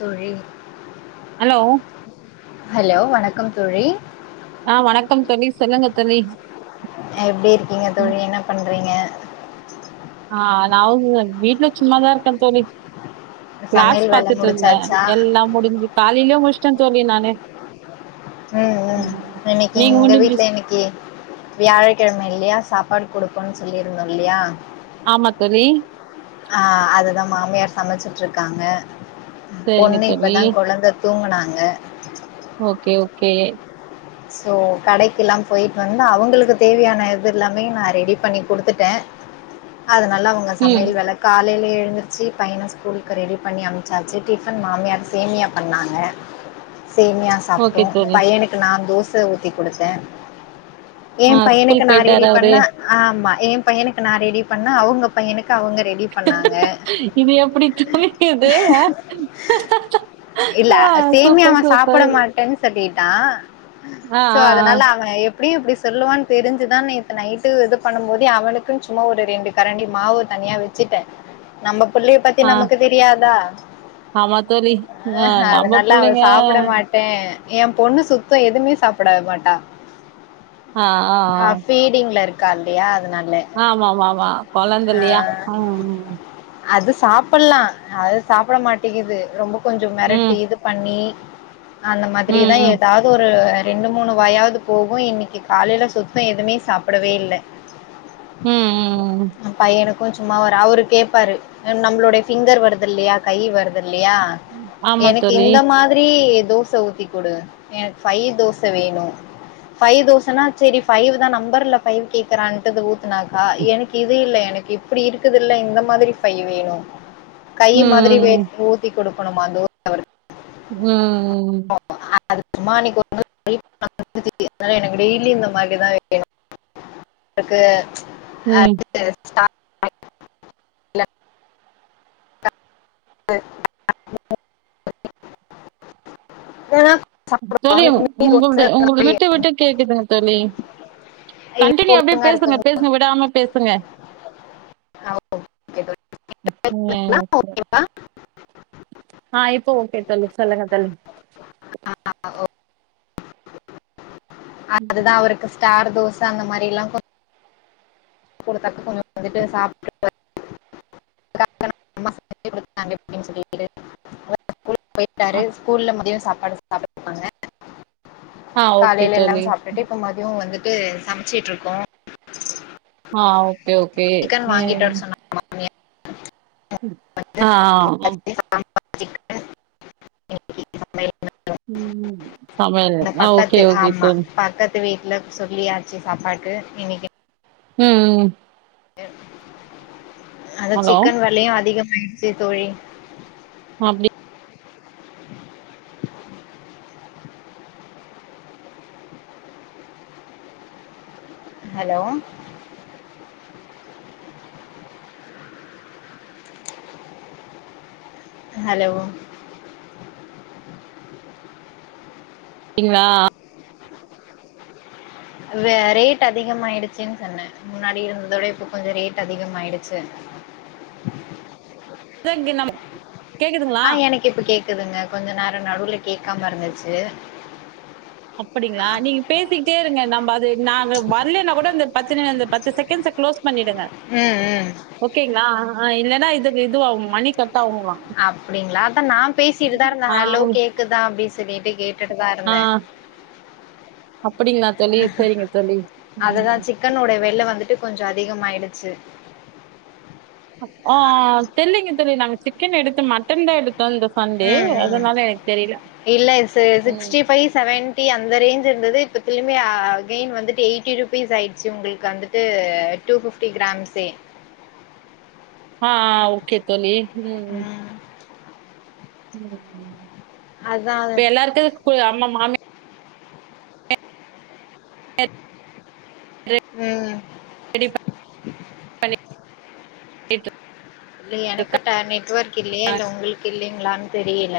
தோழி hello hello வணக் கம் தோழி ஆ வணக்கம் தோழி, சொல்லுங்க தோழி எப்டி இருக்கீங்க தோழி, என்ன பண்றீங்க? ஆ நா வு வீட்ல சும்மாதா இருக்கே தோழி கிளாஸ் சமையல் வேல பாத்துட்டு இருந்தே முடிச்சாச்சா எல்லா முடிஞ்சு கா காலைலே முடிச்சிட்டே தோழி நானு ம், ம் இன்னைக்கி நீங்க எங்க முடிஞ்சு வீட்ல இன்னைக்கி வியாழ கெழமை இல்லையா சாப்பாடு குடுப்போம்னு சொல்லியிருந்தோ இல்லையா ஆமா தோழி. ஆ, அது தா மாமியார் சமைச்சிட்டு இருக்காங்க சரிங்க பொண்ணு தோழி. இப்பதா கொழந்த தூங்குனா ங்க ஓகே ஓகே சோ கடைக்கில்லா போய்ட்டு வந்து அவுங்களுக்கு தேவையான இது எல்லாமே நா ரெடி பண்ணி குடுத்துட்டே அதனால அவங்க ம். சமையல் வேல காலைலயே எந்துருச்சி பையன ஸ்கூலுக்கு ரெடி பண்ணி அம்ச்சாச்சு டிஃபன் மாமியார் சேமியா பண்ணாங்க, சேமியா சாப்பிட்டோ ஓகே தோழி. பையனுக்கு நா தோச ஊத்தி குடுத்தே ஏ‌ ஆ பையனுக்கு ஸ்கூல் நா ரெடி போயிட்டாரு அவரு. பண்ணா ஆமா எ பையனுக்கு நா ரெடி பண்ண, அவுங்க பையனுக் க்கு அவுங்க ரெடி பண்ணாங்க இது எப்படி தோழி இது? ஆ இல்ல ஆ சேமியா சூப்பர் அவ சாப்பிட சூப்பர். மாட்டேன்னு சொல்லி ட்டா ஆ சோ ஆ ஆ. அதனால அவன எப் எப்டியு இப்டி சொல்லுவான்னு தெரிஞ்சுதா நேத்து நைட்டு இது பண்ணும் போதே அவனுக்கு சும்மா ஒரு ரெண்டு கரண்டி மாவு தனியா வச்சுட்டே நம்ப புள்ளைய பத்தி ஆ நமக்கு தெரியாதா ஆமா தோழி. ஆ நம்ம அதனால அவ புள்ளைங்க சாப்பிட மாட்டே ஏ பொண்ணு சுத் தோ எதுமே சாப்பிட மாட்டா ஆ ஃபீடிங்ல இரு க்கா இல்லையா அதனா ஆமாமாமா கொழந்த இல்லையா ம் அது சாப்புட்லா அது சாப்ட மாட்டேங்குது ரொம்ப கொஞ்சோ ம் மெரட்டி இது பண்ணி அந்த ம் மாதிரிதா ம் ஏதாது ஒரு ரெண்டு மூணு வாயாவது போகு இன்னைக்கி காலைல சுத்தோ எதுமே சாப்டவே இல்ல ம் ம் க்கு சும்மா அவரு அவுரு கேப்பாரு நம்மளோடைய ஃபிங்கர் வருதுல்லையா கை வருது இல்லையா ஆமா எனக்கு தோழி இந்த மாதிரி தோச ஊத்திக் குடு எனக்கு ஃபைவ் தோச வேணு, ஃபைவ் தோசனா சேரி ஃபைவ் தா நம்பர்ல ஃபைவ் கேக்றான்ட்டு அது ஊத் துனாக்கா எனக்கு இது இல்ல எனக் இப்டி இருக்குதுல இந்த மாதிரி ஃபைவ் வேணு கை மாதிரி வே ம் ஊத்தி குடு க்குணுமா தோச அவருக் ம் அது சும்மா அன்னைக்கு ஒரு நாள் ட்ரை பண்ண சொன்னுச்சி அதனால எனக்கு டெய்லி இந்த மாதிரி தா வேணு அவருக்கு ம் ஐ இல்ல [inaudible] ஏன்னா தோழி உங்களுடய உங்களுது விட்டு விட்டு கேக்குதுங்க தோழி, இப்போ கண்டினியூ அப்டியே ஒழுங்கா பேசுங்க இருக்குங்களா பேசுங்க விடாம பேசுங்க, ம் ஓகேங்களா ஆ இப்போ ஓகே தோழி, சொல்லுங்க தோழி, ஆ ஓகே அதுதா ம். அவருக்கு ஸ்டார் தோச ச அந்த மாரில்லா குடுத்தாலு கொஞ்சோ வந்துட்டு சாப்ட்டு [unintelligible] காட்டணு அம்மா செஞ்சி குடுத்தாங்க இப்டினு சொல்லிட்டு அதா ஸ்கூல்க்கு போயிட்டாரு ஆ ஸ்கூல்ல முதியம் சாப்ட் ஆ [inaudible] ஓகே காலைல எல்லா தோழி சாப்ட்டுட்டு இப்ப மத்யு வந்து க சமச்சுட்டுருக்கோ ஆ ஓகே ஓகே ஏ ஆஹ் உம் ஆ ம் [inaudible] உம் சமையல் ஆ ஓகே ஓகே தோழி ல்லன்னு சொல்லியாச்சு சாப்பாட்க்கு இன்னிக்கு உம் ஏன் அத ஹலோ சிக்கன் வெலையு அதிகம் பயிற்சி தோழி அப்டி ஹலோ ஹலோ கீங்ளா வே ரேட் அதிகமாயிடுச்சுன்னு சொன்னே முன்னாடி இருந்ததோட இப்ப கொஞ்சோ ரேட் அதிகமாயிடுச்சு [unintelligible] நம்ம ஆ எனக் இப்ப கேக்குதுங்க கொஞ்சோ நேரோ நடுவுல கேக்காம இருந்துச்சு அப்படி ங்ளா நீங்க பேசிக்கிட்டே இருங்க நம் வாது நாங்க வர்லேனா கூட இந்த பத்து நி பத்து செகண்ட்ஸ்ச க்ளோஸ் பண்ணிடுங்க ம் ம் ஓகேங்ளா ஆ இல்லனா இது இது ஆவோ மணி கட் ஆகுங்களாம். அப்டிங்ளா அதா நா பேசிட்டுதா இருந்தே ஆ, ஹலோ கேக்குதா அப்டி திவ் நேத்தே கேட்டுட்டுதா இருந்தே அப்பிடிங்ளா தோழி செரிங்க தோழி உம் டு கொஞ்சோ அதிகமாயிடுச்சு அ ஆ ஆஹ் தெரிலிங்க தோழி நா சிக்கன் எடுத்தோ மட்டன்தா எடு உம் உம் இல்லக சேர் ம். சிக்ஸ்டி ஃபைவ் சவன் டி அந்த ரேஞ்ச் இருந்தது இப்ப திழுமி ஆ கைன் வந்துட்டு எயிட்டி ருபீஸ் ஆயிடுச்சு உங்குளுக்கு அந்துட்டு டூ பிப்டி கிராம்சே ஆ ஓகே தோழி உம் ம் [unintelligible] அதான் இப்ப எல்லாருக்கு ஸ்கூல் அம்மம் மாமி உம் [inaudible] இல்ல எனக்கு இருக்கா ட நெட்ஒர்க் கில்லயா இல்ல உங்களுக்கு இல்லையா ங்களான்னு தெரியல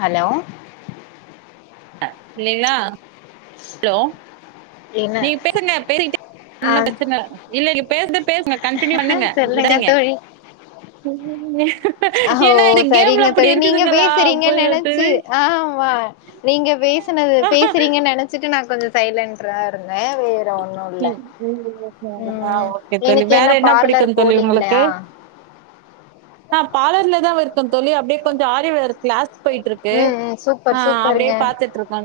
ஹலோ இல்லைகளா ஹலோ என்ன நீங்க பேசுங்க பேச [inaudible] ஆ ஒன்னு பிரச்சன இ இல்ல பேச பேசுங்க கன்டிநியூ பண்ணுங்க சொல்லுங்க விடாதிங்க நீங்க ஹோ சரிங்க தோழி நீங்க அப்ப பேசுறீங்கன்னு நெனச்சு தோழி ஆமா நீங்க பேசினது பேசுறீங்கன்னு நெனச்சிட்டு நா கொஞ்ச சைலண்ட்ரா இருந் வேற ஒன்னு இல்ல உம் ஓகே தோழி இன்னைக்கு வேற என்ன பார்லர் போலீங்களா ஆஹ் பார்லர்லதா இருக்கன் தோழி அப்படியே கொஞ்ச ஆரி வொர் கிளாஸ் போயிட்டு இருக்கு ம் ம் சூப்பர் ஆஹ் அப்படியே சூப்பருங்க பாத்துட்டு இருக்கோ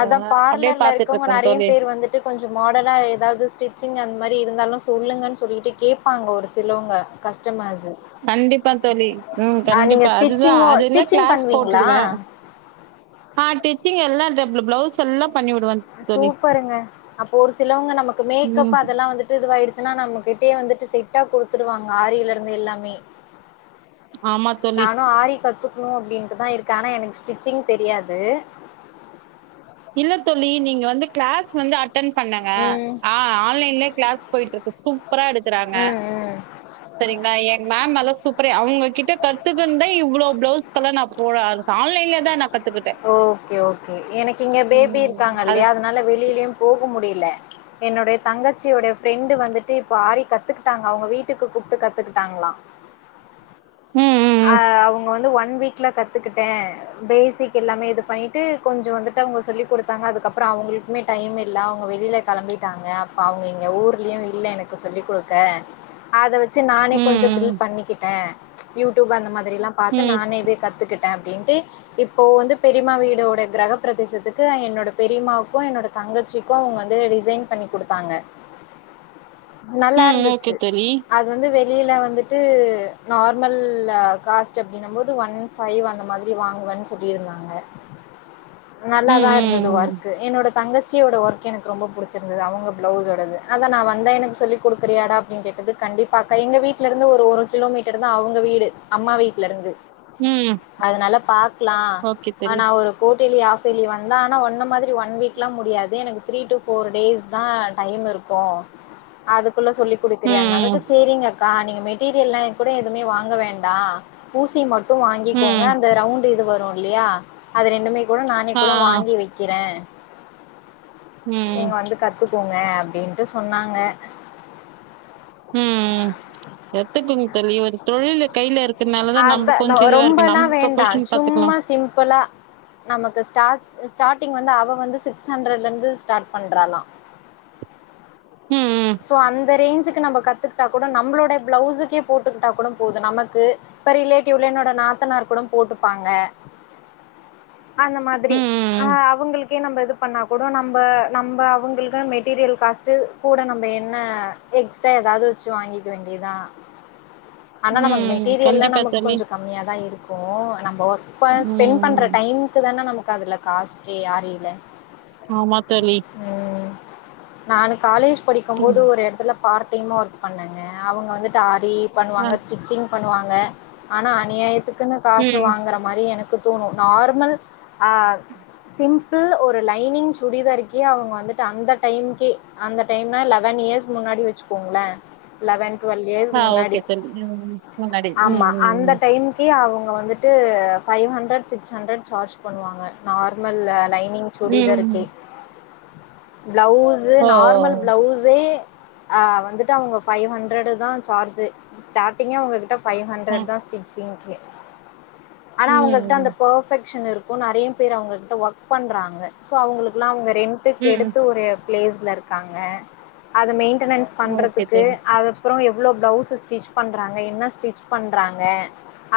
தோ அப்படியே பார்லர்ல பாத்துட்டு இருக்கவங்க இருக்கான் நெறைய தோழி பேர் வந்துட்டு கொஞ்சோ மாடலா எதாவ்து ஸ்டிச்சிங் அந்த மாரி இருந்தாலு சொல்லுங்கன்னு சொல்லிட்டு கேட்பாங்க ஒரு சிலவங்க கஸ்டமர்ஸு கண்டிப்பா தோழி உம் ஆ நீங்க கண்டிப்பா அதுதா ஸ்டிச்சிங்கு அதுல ஸ்டிச்சிங் கிளாஸ் பண்ணுவீங்ளா போட்டுடுவே ஆஹ் டிச்சிங் எல்லா இந்த ப் ப்ளவுஸ் எல்லா சூப்பருங்க அப்போ ஒரு சிலவங்க நமக்கு ம் மேக்கப் அதெல்லா வந்துட்டு இதுவாயிடு இதுனா நம்மகிட்டயே வந்துட்டு சிட்டா குடுத்துடுவாங்க ஆரியில இருந்து எல்லாமே ஆமா தோழி நானு ஆரி கத்துக் னு அப்படின்ட்டுதா இருக்க ஆனா எனக் ஸ்டிச்சிங் தெரியாது இல்ல தோழி நீங்க வந்து கிளாஸ் வந்து அட் டன் பண்ணங்க ம் ஆ ஆன்லைன்லயே க்ளாஸ் போயிட்டுருக்கு சூ ப்பரா எடுக்குறாங்க ம் ம் சரிங்களா எங் மேம் நல்லா சூப் ப்ரே அவங்ககிட்ட கத்துக்குன்தா இவ்ளோ பிளவுஸ்க்கலா நா போட ஆரம்ச்சே ஆன்லைன்லயேதா நா கத்துக்கிட்டே ஓகே ஓகே எனக் கிங்க பேபி ம் அது இருக்காங்கல்லையா அதனால வெளியிலயு போகு முடில என்னுடைய தங்கச்சியுடைய ஃப்ரெண்டு வந்துட்டு இப்ப ஆரி கத்துக்கிட்டாங்க அவங்க வீட்டுக்கு கூப்ட்டு கத்துக்குட்டாங்ளா ம் ஆ ம் அவங்க வந்து ஒன் ஒன் வீக்ல கத்துக்கிட்டே பேசி க் எல்லாமே இது பண்ணிட்டு கொஞ்சோ வந்துட்டு அவங்க சொல்லி குடுத்தாங்க அதுக்கப்ற அவங்களுக்குமே டைம் இல்ல அவங்க வெளில கெளம்பிட்டாங்க அப்ப அவங்க இங்க ஊர்லயு இல்ல எனக்கு சொல்லி குடுக்க அத வச்ச சு நானே கொஞ்ச ம் ஃபில் பண்ணிக்கிட்டே யூ டூப் அந்த மாரி எல்லா பாத்து ம் ம் நானேவே கத்துக்கிட் டே அப்டின்ட்டு இப்ப இப்போ வந்து பெரியமா வீடோட கிரகப்பிரதேசத்துக்கு என்னோட பெரியமாவுக்கு என்னோட தங்கச்சிக்கு அவங்க வந்து டிசைன் பண்ணி குடுத்தாங்க ம் ஓகே நல்லாருந்துச்சு தோழி அது வந்து வெ கீழ வந்துட்டு நார்மல் காஸ்ட் அப்டினம்போது ஒன் ஃபைவ் அந்த மாதிரி வாங்குவே சொல்லிருந்தாங்க ம் நல்லாதாருந்தது ம் வொர்க்கு என்னோட தங்க சச்சியோட ஒர்க் எனக்கு ரொம்ப புடிச்சிருந்தது அவங்க பிளவுஸோடது அதா நா வந்தா எனக்கு சொல்லி குடுக்குறியாடா அப்டின் கேட்டதுக்கு கண்டிப்பாக்கா எங்க வீட்லருந்து ஒரு ஒரு கிலோமீட்டர்தா அவங்க வீடு அம்மா வீட்லருந்து ம் ம். அதனால பா க்லா ஓகே தோழி ஆனா ஒரு கோட்டிலி ஆஃப் ஆஃப்பெலி வந்தா ஆனா ஒன்ன மாதிரி ஒன் வீக்லா முடியாது எனக்கு த்ரீ டூ ஃபோர் டேஸ்தா டைமிருக்கு அது குள்ள சொல்லி ம் குடுக்ககுறியான்னதுக்கு செரிங்கக்கா நீங்க மெட்டீரியல்லா கூட எதுமே வாங்க வேண்டா ஊசி மட் டும் வாங்கிக்கோங்க ம் அந்த ரவுண்ட் டு இது வரு இல்லயா அது ரெண்டுமே கூட நானே ஆ கூட வாங்கி வக்கிறே ம் நீங்க வந்து கத்துக் க்கோங்க அப்டின்ட்டு சொன்னாங்க ம் ம் எப்டி தெரியு தோழி ஒரு தொழிலு அத ரொம்பல்லா நம்ம வேண்டா ப்ரொபஷன் பாத்துக்கலா சும்மா சிம்பளா நமக்கு ஸ்டார்ட் ஸ்டார்டிங் வந்து அவ வந்து சிக்ஸ் ஹண்ட்ரட்லருந்து ஸ்டார்ட் பண்றாலா ம், சோ அந்த ரேஞ்சுக் கு நம்ப கத்துக்குட்டா கூட நம்ளோட பிளவுஸுக்கே போட்டுக்கிட்டா கூட போது நமக்கு இப்ப ரிலேட்டிவ்ல என்னோட நாத்தனார் கூட போட்டுப்பாங்க அந்த ம், மாதிரி ஆ ம், அவுங்ளுக் கே நம்ம இது பண்ணா கூட நம்ப நம்ப அவுங்ளுக் மெட்டீரியல் காஸ்ட்ட் கூட நம்ம என்ன எக்ஸ்ட்ரா ஏதாது வச்சு வாங்கிக்க வேண்டியதா ஆனா ம், நமக்கு ம். மெட்டீரியல்லா கண்டிப்பா நமக்கு தோழி. கொஞ்ச கம்மியாதாருக்கு நம்போ ஒர் இப்ப ம், ஸ்பெண்ட் பண்ற ம். டைம்க்கு தான நம அதுல காஸ்கே யாரு இல ஆமா தோழி நானுக் காலேஜ் படிக்கும்போது ம். ஒரு எடத்துல பார்ட் டைம் ஒர்க் பண்ணங்க அவங்க வந்துட்டு ஆரி டி ஆ, பண்ணுவாங்க ஸ்டிச்சிங் பண்ணுவாங்க ஆனா அநியாயத் க்குன்னு காசு ம். வாங்குற மாரி எனக்கு தோணு நார்மல் ஆஹ் சிம்பிள் ஒரு லைனிங் சுடிதர்க்கே அவங்க வந்துட்டு அந்த டைம்கே அந்த டைம்னா லெவன் இயர்ஸ் முன்னாடி வச்சுக்கோங்ளே லெவன் ட்வெல் இயர்ஸ் ஆ முன்னாடி ஓகே தோழி. ம். முன்னாடி. ம், ஆமா ம், அந்த ம். டைம்கே அவங் வந்துட்டு five hundred six hundred charge பண்ணுவாங்க நார்மல்ல லைன் நீங் சுடிதருக்கே ம். ப்ளவு ஓ! நார்மல் ஓ! பிளவுஸ்ஸு ஆஹ் வந்துட்டு அவுங்க ஃபைவ் ஹண்ட்ரட் தா சார்ஜு ஸ்டார்டிங்கே உங்க கிட்ட ஃபைவ் ஆ. ஹண்ட்ரட் தா ஸ்டிச்சிங்க்கே ஆனா அவுங்ககிட்ட அந்த ம், பெஃர்பக்க்ஷன் இருக் நெறைய பேர் அவுங்ககிட்ட ஒக் பண்றாங்க சோ அவுங்ளுக்குல்லா அவுங்க ரெண்ட்க்கு ம். எடுத்து ஒரு லேஸ்லருக்காங்க அது மெயின் ட்னன்ஸ் ம். ஓகே பண்றதுக்கு தோழி. அதப்றோ எவ்ளோ பிளவுஸ் ஸ்டிச் பண்றாங்க என்னா ஸ்டிச் பண்றாங்க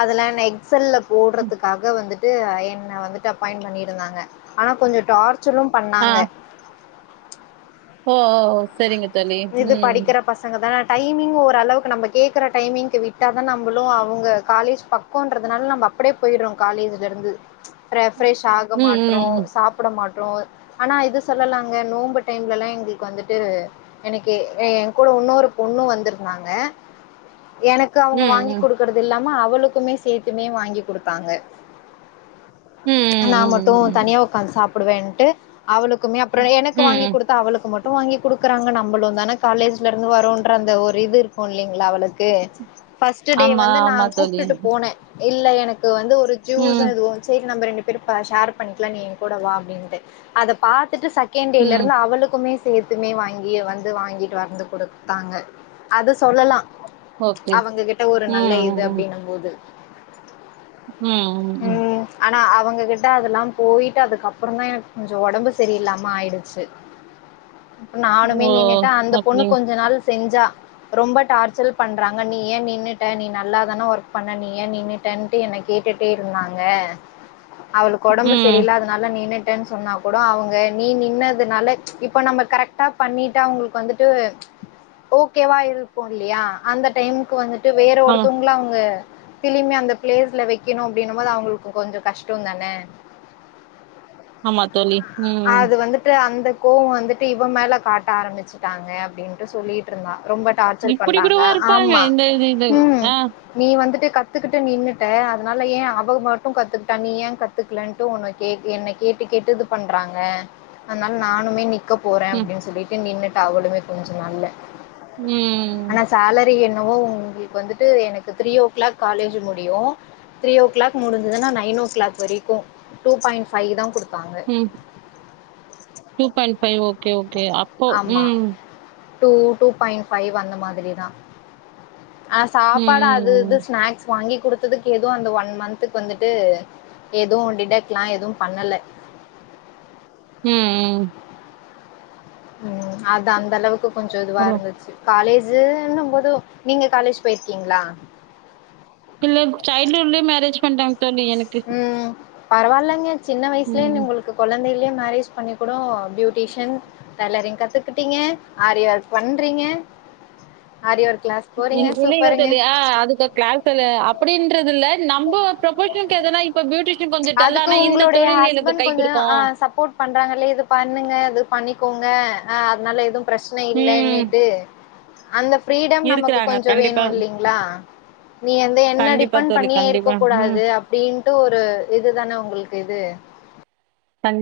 அதுல எக்சல்ல போடுறதுக்காக வந்துட்டு என்ன வந்துட்டு அப்பாய்ண்ட் பண்ணிருந்தாங்க ஆனா கொஞ்சோ டார்ச் டாச்சரு ஆ. பண்ணாங்க ஓ ஓ செரிங்க இது படிக்கிற பசங்க தா டைமிங் ஓரளவுக் நம்ம கேக்குற டைமிங்க்கு விட்டா தா நம்மளு அவங்க காலேஜ் பக்கன்றதுனால நம்ம அப்டே போயிடுறோ காலேஜ்ல இருந்து ரஃப்ரெஷ் ஆக ம், மாட்றோ ம், சாப்ட மாட் ஆனா இது சொல்லலாங்க நோம்பு டைம்லல்லா எங்களுக்கு வந்துட்டு எனக்கு என் கூட இன்னொரு பொண்ணு வந்திருந்தாங்க எனக்கு ம். அவங்க ம், வாங்கி ம். குடுக்குறதுல்ல ம்மா அவளுக்குமே சேர்த்துமே வாங்கி குடுத்தாங்க ம், நா ம், மட்டு தனியா உக்காந்து சாப் [unintelligible] அவளுக்குமே அப்பறோ ம், ம். எனக்கு வாங்கி ம். குடுத்தா அவளுக்கு மட்டு எதோ வாங்கி குடுக்குறாங்க நா நம்பளோ தானா காலேஜ் ல இருந்து வருன்ற அந்த ஒரு இது இருக்கு இல்லலைங்களா அவளுக்கு பஸ்ட் டே ஆமா, வந்து நா ஆமா தோழி. கூப்டுட்டு போன இல்ல எனக்கு வந்து ஒரு ஜூஸ் ம், மில்க் சேக் நம்ம ரெண்டு பேர் ஷேர் பண்ணிக்கலா நீ என் கூட வா அப்டின்ட்டு அத பாத்த ட்டு செகண்டேல ம். இருந்து அவளுக்குமே சேத்துமே வாங்கி வந்து வாங்கிட்டு வந்து குடுத்தாங்க அது சொல்லலா ஓகே. அவங்க கிட்ட ஒரு ம், நல்ல இது அப்டினும் போது உம் உம் உம் எங்க கிட்ட அதெல்லா போயிட்டு அதுக்கப்பறோ தா எனக்கு கொஞ்சோ உடம்பு சரியில்லாமா ஆயிடுச்சு இப்ப நானுமே ஓ! நின்ட் அந்த பொண்ணு அப்படியா? கொஞ்ச நாள் செஞ்சா ரொம்ப டார்சல் பண்றாங்க நீ ஏன் நின்னுட்ட நீ நல்லாதான ஒர்க் பண்ண நீ ஏன் நின்னுட்டனு என்ன கேட்டுட்டே இருந்தாங்க அவளுக்கு உடம்பு ம். செரியில்ல அதனால நின்ட் சொன்னா கூட அவங்க நீ நின்னதுனால இப்ப நம்ம கரெக்டா பண்ணிட்டா அவங்களுக்கு வந்துட்டு ஓகேவா இருக்கு இல்லையா அந்த டைமுக்கு வந்துட்டு விட்டு வேற ஆமா. ஒருத்தவங்களா அவங்க த்திலேமே அந்த பிளேஸ்ல வைக்கணும் அப்படின்னும் போது அவங்களுக்கு கொஞ்சம் கஷ்டம் தானே ஆமா தோழி ம் அந்த கோவம் வந்துட்டு இவன் மேல காட்ட ஆரம்பிச்சி ட்டாங்க அப்படின்ட்டு சொல்லிட்டு இருந்தா ரொம்ப டார்ச்சர் இப்டி பண்றாங்க கூடவா இருப்பாங்க ஆமா இந்த இது இது ம் ஆ நீ வந்துட்டு கத்துக்குட்டு நின்னுட்டேன் அதனால ஏன் அவ மட்டும் கத்துக்கிட்டா நீ ஏன் கத்துக்கலன்ட் உன் கே என்ன கேட்டு கேட்டு இது பண்றாங்க அதனால நானுமே நிக் நிக்க போறேன் ம் அப்படின்னு சொல்லிட்டு நின்னுடு அவளுமே கொஞ்சம் நாள்ல உம் ஆனா சேலரி என்னவோ உங்களுக்கு வந்துட்டு எனக்கு த்ரீ ஓ கிலாக் காலேஜ் முடியும் த்ரீ ஓ கிலாக் முடிஞ்சதுன நைனோ ஓ கிளாக் வரைக்கும் டூ பாய்ண்டு ஃப்வை தான் குடுப் ம் two point five okay கே அப்போ ஆமா. உம் டூ டூ பாயிண்ட் ஃபைவ் அந்த மாதிரி தா ஆஹ் ம் சாப்பாட அது ம் இது ஸ்நாக்ஸ் வாங்கி குடுத்ததுக்கு ஏதோ அந்த ஒன் மந்த்துக்கு வந்துட்டு எதுவு டிடேக்கலா எதுவு பண்ணல உம் உம் உம் அது அந்த அளவுக்கு கொஞ்ச இதுவா ம் இருந்துச்சு காலேஜ் ஜு ன்னு போது நீங்க காலேஜ் போயிருக்கீங்களா இல்ல சைல்ட்ஹுட்லே மேரேஜ் பண்டாங்க தோழி எனக்கு பரவாயில்லங்க சின்ன வயசுலயே ம் உங்களுக்கு குழந்தைலேயே மேரேஜ் பண்ணிகூட பியூட்டிஷன் டைலரிங் கத்துக்கிட்டீங்க ஆரி ஒர்க் பண்றீங்க ஆரி ஒர்க் கிளாஸ் போகிறீங்க நீங்க சொல்லையூலயே சூப்பருங்க தெரிலயா அதுக்கு [unintelligible] அப்டின்றது இல்ல நம்ம ப்ரோப்போஷன் [unintelligible] அதுக்கு உங்களுடைய எனக்கு ஹஸ்பண்ட் கை கொஞ்ச குடுக்கு ஹ சப்போர்ட் பண்றாங்கல்ல இது பண்ணுங்க அது பண்ணிக்கோங்க அதனால எதும் பிரச்சனை ம் இல்லன்னுட்டு அந்த ஃப்ரீடம் நமக்கு இருக்குறாங்க கொஞ்ச கண்டிப்பா வேணு இல்லைங்களா நீ வந்து என்ன கண்டிப்பா டிபண்ட் தோழி பண்ணியே இருக்க கண்டிப்பா ம் கூடாது அப்டின்ட்டு ஒரு ந உங்களுக்கு இது கண்டிப்